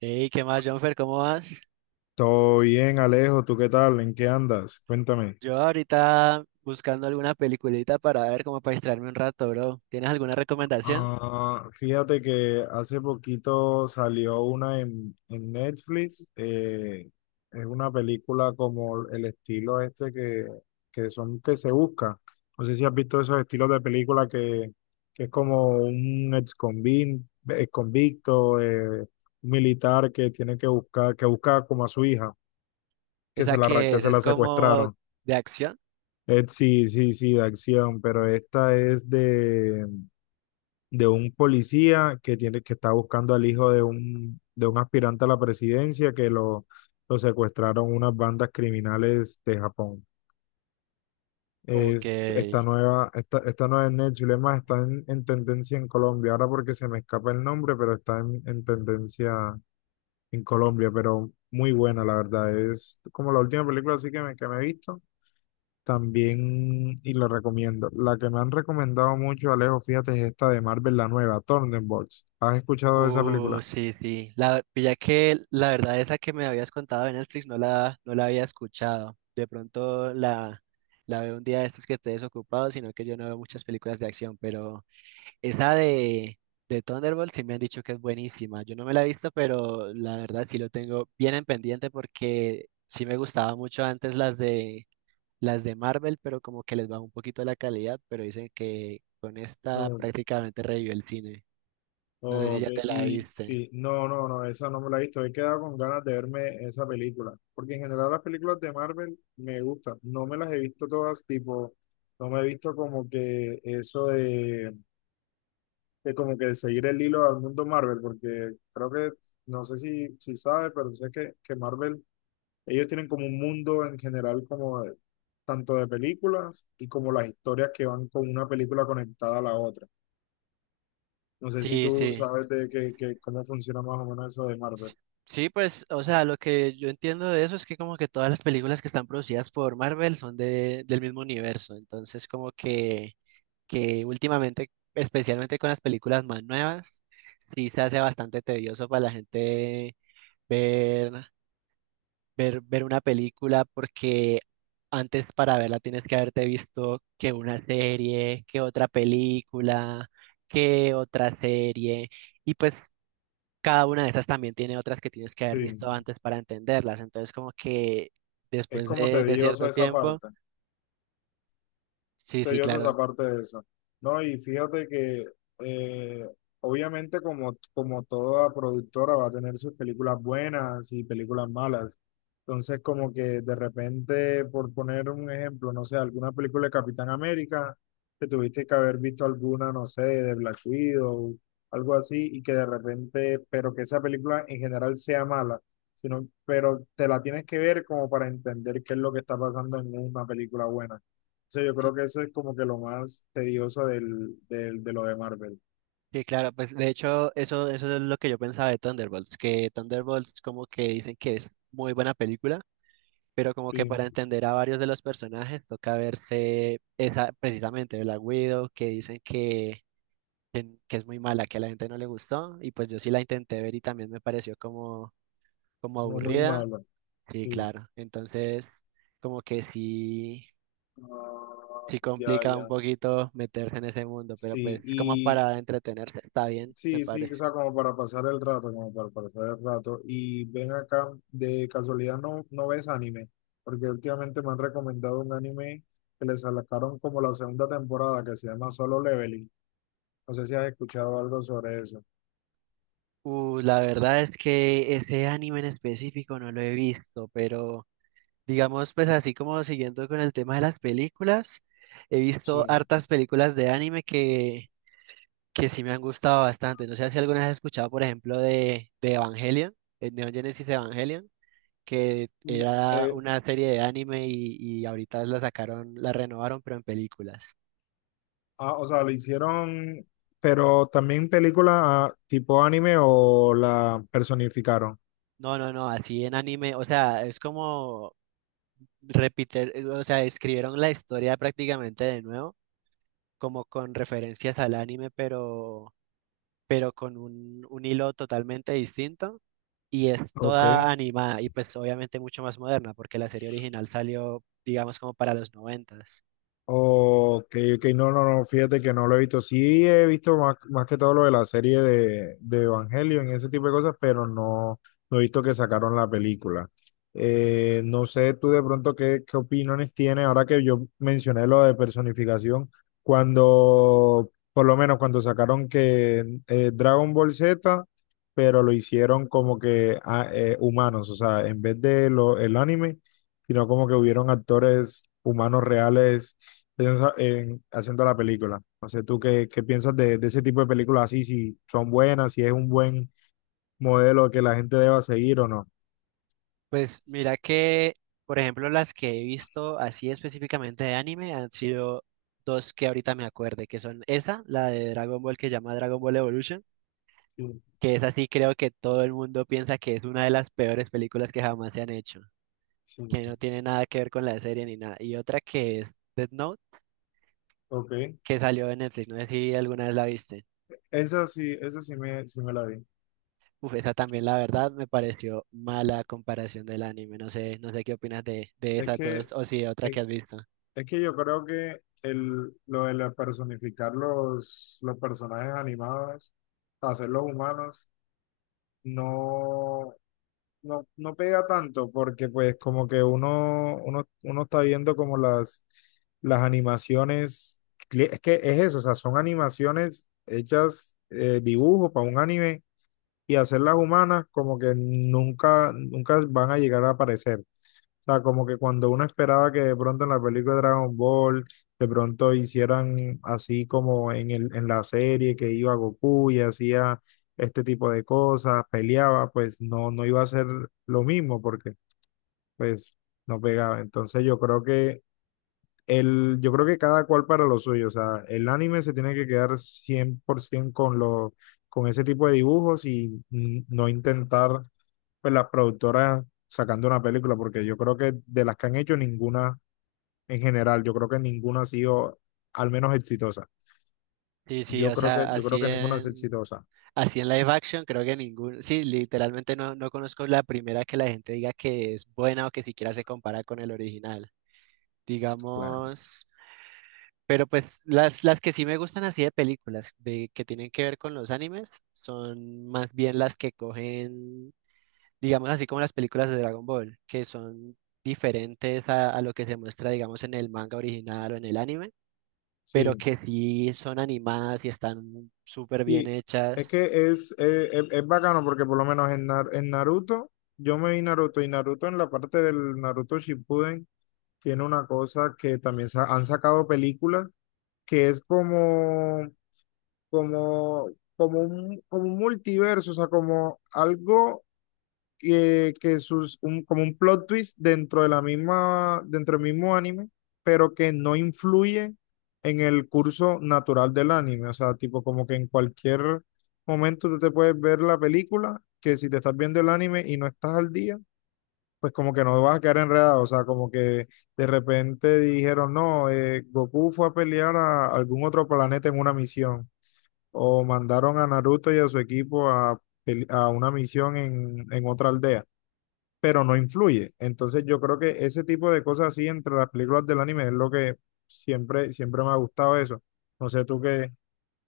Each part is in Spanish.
Hey, ¿qué más, Jonfer? ¿Cómo vas? Todo bien, Alejo, ¿tú qué tal? ¿En qué andas? Cuéntame. Yo ahorita buscando alguna peliculita para ver como para distraerme un rato, bro. ¿Tienes alguna recomendación? Ah, fíjate que hace poquito salió una en Netflix. Es una película como el estilo que son que se busca. No sé si has visto esos estilos de que es como un ex convicto, un militar que tiene que buscar, que busca como a su hija, que ¿Esa que que es? se ¿Es la como secuestraron. de acción? Sí, sí, sí, de acción, pero esta es de un policía que que está buscando al hijo de de un aspirante a la presidencia que lo secuestraron unas bandas criminales de Japón. Ok. Es esta nueva, esta nueva en Netflix, es más, está en tendencia en Colombia, ahora porque se me escapa el nombre, pero está en tendencia en Colombia, pero muy buena, la verdad. Es como la última película así que me he visto. También, y lo recomiendo, la que me han recomendado mucho, Alejo, fíjate, es esta de Marvel, la nueva, Thunderbolts. ¿Has escuchado de esa película? Sí, sí. Ya que la verdad esa que me habías contado de Netflix no la había escuchado. De pronto la veo un día de estos que esté desocupado, sino que yo no veo muchas películas de acción, pero... Esa de Thunderbolt sí me han dicho que es buenísima. Yo no me la he visto, pero la verdad sí lo tengo bien en pendiente porque sí me gustaba mucho antes las de Marvel, pero como que les bajó un poquito la calidad, pero dicen que con esta Mm, prácticamente revivió el cine. No sé si ok, ya te la y viste. sí, no, no, no, esa no me la he visto. He quedado con ganas de verme esa película, porque en general las películas de Marvel me gustan. No me las he visto todas, tipo, no me he visto como que eso de como que seguir el hilo del mundo Marvel, porque creo no sé si sabes, pero sé que Marvel, ellos tienen como un mundo en general tanto de películas y como las historias que van con una película conectada a la otra. No sé si Sí, tú sí. sabes de cómo funciona más o menos eso de Marvel. Sí, pues, o sea, lo que yo entiendo de eso es que como que todas las películas que están producidas por Marvel del mismo universo, entonces como que últimamente, especialmente con las películas más nuevas, sí se hace bastante tedioso para la gente ver, ver una película porque antes para verla tienes que haberte visto que una serie, que otra película, que otra serie, y pues cada una de esas también tiene otras que tienes que haber Sí, visto antes para entenderlas, entonces como que es después como de tedioso cierto esa tiempo, parte. sí, sí, Sellosa claro. esa parte de eso. No, y fíjate que eh, obviamente como toda productora va a tener sus películas buenas y películas malas. Entonces como que de repente, por poner un ejemplo, no sé, alguna película de Capitán América, que tuviste que haber visto alguna, no sé, de Black Widow, algo así, y que de repente, pero que esa película en general sea mala, sino, pero te la tienes que ver como para entender qué es lo que está pasando en una película buena, sea, yo creo que eso es como que lo más tedioso de lo de Marvel. Sí, claro, pues de hecho eso es lo que yo pensaba de Thunderbolts, que Thunderbolts como que dicen que es muy buena película, pero como que Sí, para entender a varios de los personajes toca verse esa, precisamente Black Widow, que dicen que es muy mala, que a la gente no le gustó, y pues yo sí la intenté ver y también me pareció como, como no muy aburrida. malo. Sí, Sí. claro, entonces como que sí, Ah, sí ya, complica un ya. poquito meterse en ese mundo, pero Sí, pues como y para entretenerse está bien, me sí, sí, o parece. sea, como para pasar el rato, como para pasar el rato. Y ven acá, de casualidad no, no ves anime, porque últimamente me han recomendado un anime que les sacaron como la segunda temporada que se llama Solo Leveling. No sé si has escuchado algo sobre eso. La verdad es que ese anime en específico no lo he visto, pero digamos, pues así como siguiendo con el tema de las películas, he Sí. visto hartas películas de anime que sí me han gustado bastante. No sé si alguna vez has escuchado, por ejemplo, de Evangelion, el Neon Genesis Evangelion, que Me- era eh, una serie de anime y ahorita la sacaron, la renovaron, pero en películas. Ah, o sea, lo hicieron, pero también película, ah, tipo anime o la personificaron. No, no, no, así en anime, o sea, es como repetir, o sea, escribieron la historia prácticamente de nuevo como con referencias al anime, pero con un hilo totalmente distinto. Y es Ok. toda animada y pues obviamente mucho más moderna, porque la serie original salió, digamos, como para los noventas. Ok, ok, no, no, no, fíjate que no lo he visto. Sí he visto más, más que todo lo de la serie de Evangelion y ese tipo de cosas, pero no, no he visto que sacaron la película. No sé tú de pronto qué opiniones tienes ahora que yo mencioné lo de personificación, cuando, por lo menos cuando sacaron que Dragon Ball Z, pero lo hicieron como que ah, humanos, o sea, en vez de lo, el anime, sino como que hubieron actores humanos reales piensa en haciendo la película. No sé, tú qué piensas de ese tipo de películas así, si son buenas, si es un buen modelo que la gente deba seguir o no. Pues mira que, por ejemplo, las que he visto así específicamente de anime han sido dos que ahorita me acuerde, que son esa, la de Dragon Ball que se llama Dragon Ball Evolution, Sí, que es así, creo que todo el mundo piensa que es una de las peores películas que jamás se han hecho, sí, que no tiene nada que ver con la serie ni nada. Y otra que es Death Note, ok. que salió en Netflix, no sé si alguna vez la viste. Esa sí sí me la vi. Uf, esa también la verdad me pareció mala comparación del anime, no sé, no sé qué opinas de Es esas que, dos o si de otra es, que has visto. es que yo creo que lo de personificar los personajes animados, hacerlos humanos, no, no, no pega tanto porque pues como que uno está viendo como las animaciones, es que es eso, o sea, son animaciones hechas, dibujo para un anime y hacerlas humanas como que nunca, nunca van a llegar a aparecer. O sea, como que cuando uno esperaba que de pronto en la película de Dragon Ball, de pronto hicieran así como en en la serie que iba Goku y hacía este tipo de cosas, peleaba, pues no, no iba a ser lo mismo porque pues no pegaba. Entonces yo creo que yo creo que cada cual para lo suyo. O sea, el anime se tiene que quedar 100% con ese tipo de dibujos y no intentar pues las productoras sacando una película, porque yo creo que de las que han hecho ninguna en general, yo creo que ninguna ha sido al menos exitosa. Sí, sí, Yo o creo sea, yo creo así que ninguna es en, exitosa. así en live action creo que ningún, sí, literalmente no, no conozco la primera que la gente diga que es buena o que siquiera se compara con el original. Claro. Digamos, pero pues las que sí me gustan así de películas de que tienen que ver con los animes son más bien las que cogen, digamos así como las películas de Dragon Ball, que son diferentes a lo que se muestra, digamos, en el manga original o en el anime, pero Sí, que sí son animadas y están súper bien sí. Es hechas. que es bacano porque por lo menos en, en Naruto, yo me vi Naruto, y Naruto en la parte del Naruto Shippuden tiene una cosa que también han sacado películas que es como, como un multiverso, o sea, como algo que sus, como un plot twist dentro de la misma, dentro del mismo anime, pero que no influye en el curso natural del anime. O sea, tipo como que en cualquier momento tú te puedes ver la película, que si te estás viendo el anime y no estás al día, pues como que no vas a quedar enredado. O sea, como que de repente dijeron, no, Goku fue a pelear a algún otro planeta en una misión. O mandaron a Naruto y a su equipo a, a una misión en otra aldea, pero no influye. Entonces yo creo que ese tipo de cosas así entre las películas del anime es lo que siempre, siempre me ha gustado eso. No sé tú que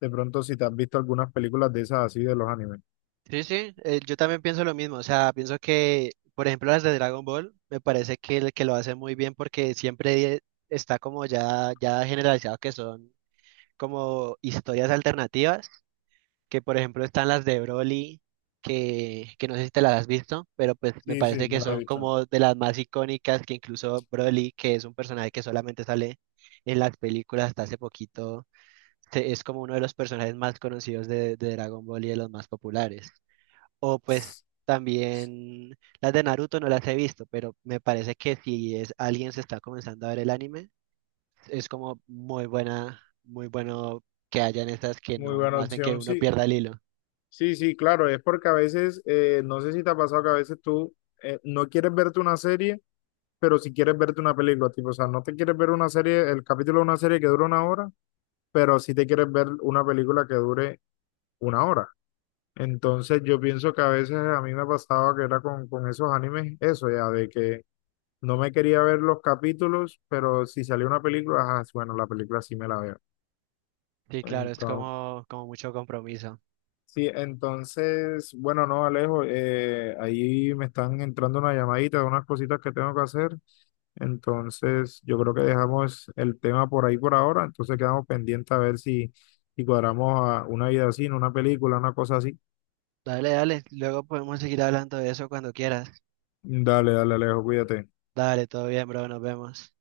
de pronto si te has visto algunas películas de esas así de los animes. Sí, sí, yo también pienso lo mismo, o sea, pienso que, por ejemplo, las de Dragon Ball, me parece que, el que lo hace muy bien porque siempre está como ya, ya generalizado que son como historias alternativas, que por ejemplo están las de Broly, que no sé si te las has visto, pero pues me Sí, sí, parece que me las he son visto. como de las más icónicas, que incluso Broly, que es un personaje que solamente sale en las películas hasta hace poquito, es como uno de los personajes más conocidos de Dragon Ball y de los más populares. O pues también las de Naruto no las he visto, pero me parece que si es alguien se está comenzando a ver el anime, es como muy buena, muy bueno que hayan estas que Muy no, buena no hacen que opción, uno sí. pierda el hilo. Sí, sí, claro, es porque a veces, no sé si te ha pasado que a veces tú, no quieres verte una serie, pero si quieres verte una película, tipo, o sea, no te quieres ver una serie, el capítulo de una serie que dura una hora, pero sí te quieres ver una película que dure una hora. Entonces yo pienso que a veces a mí me pasaba que era con esos animes, eso ya, de que no me quería ver los capítulos, pero si salía una película, ajá, sí, bueno, la película sí me la veo. Sí, claro, es Entonces, como, como mucho compromiso. sí, entonces, bueno, no, Alejo, ahí me están entrando una llamadita de unas cositas que tengo que hacer. Entonces yo creo que dejamos el tema por ahí por ahora, entonces quedamos pendientes a ver si, si cuadramos a una vida así, no una película, una cosa así. Dale, dale, luego podemos seguir hablando de eso cuando quieras. Dale, dale, Alejo, cuídate. Dale, todo bien, bro, nos vemos.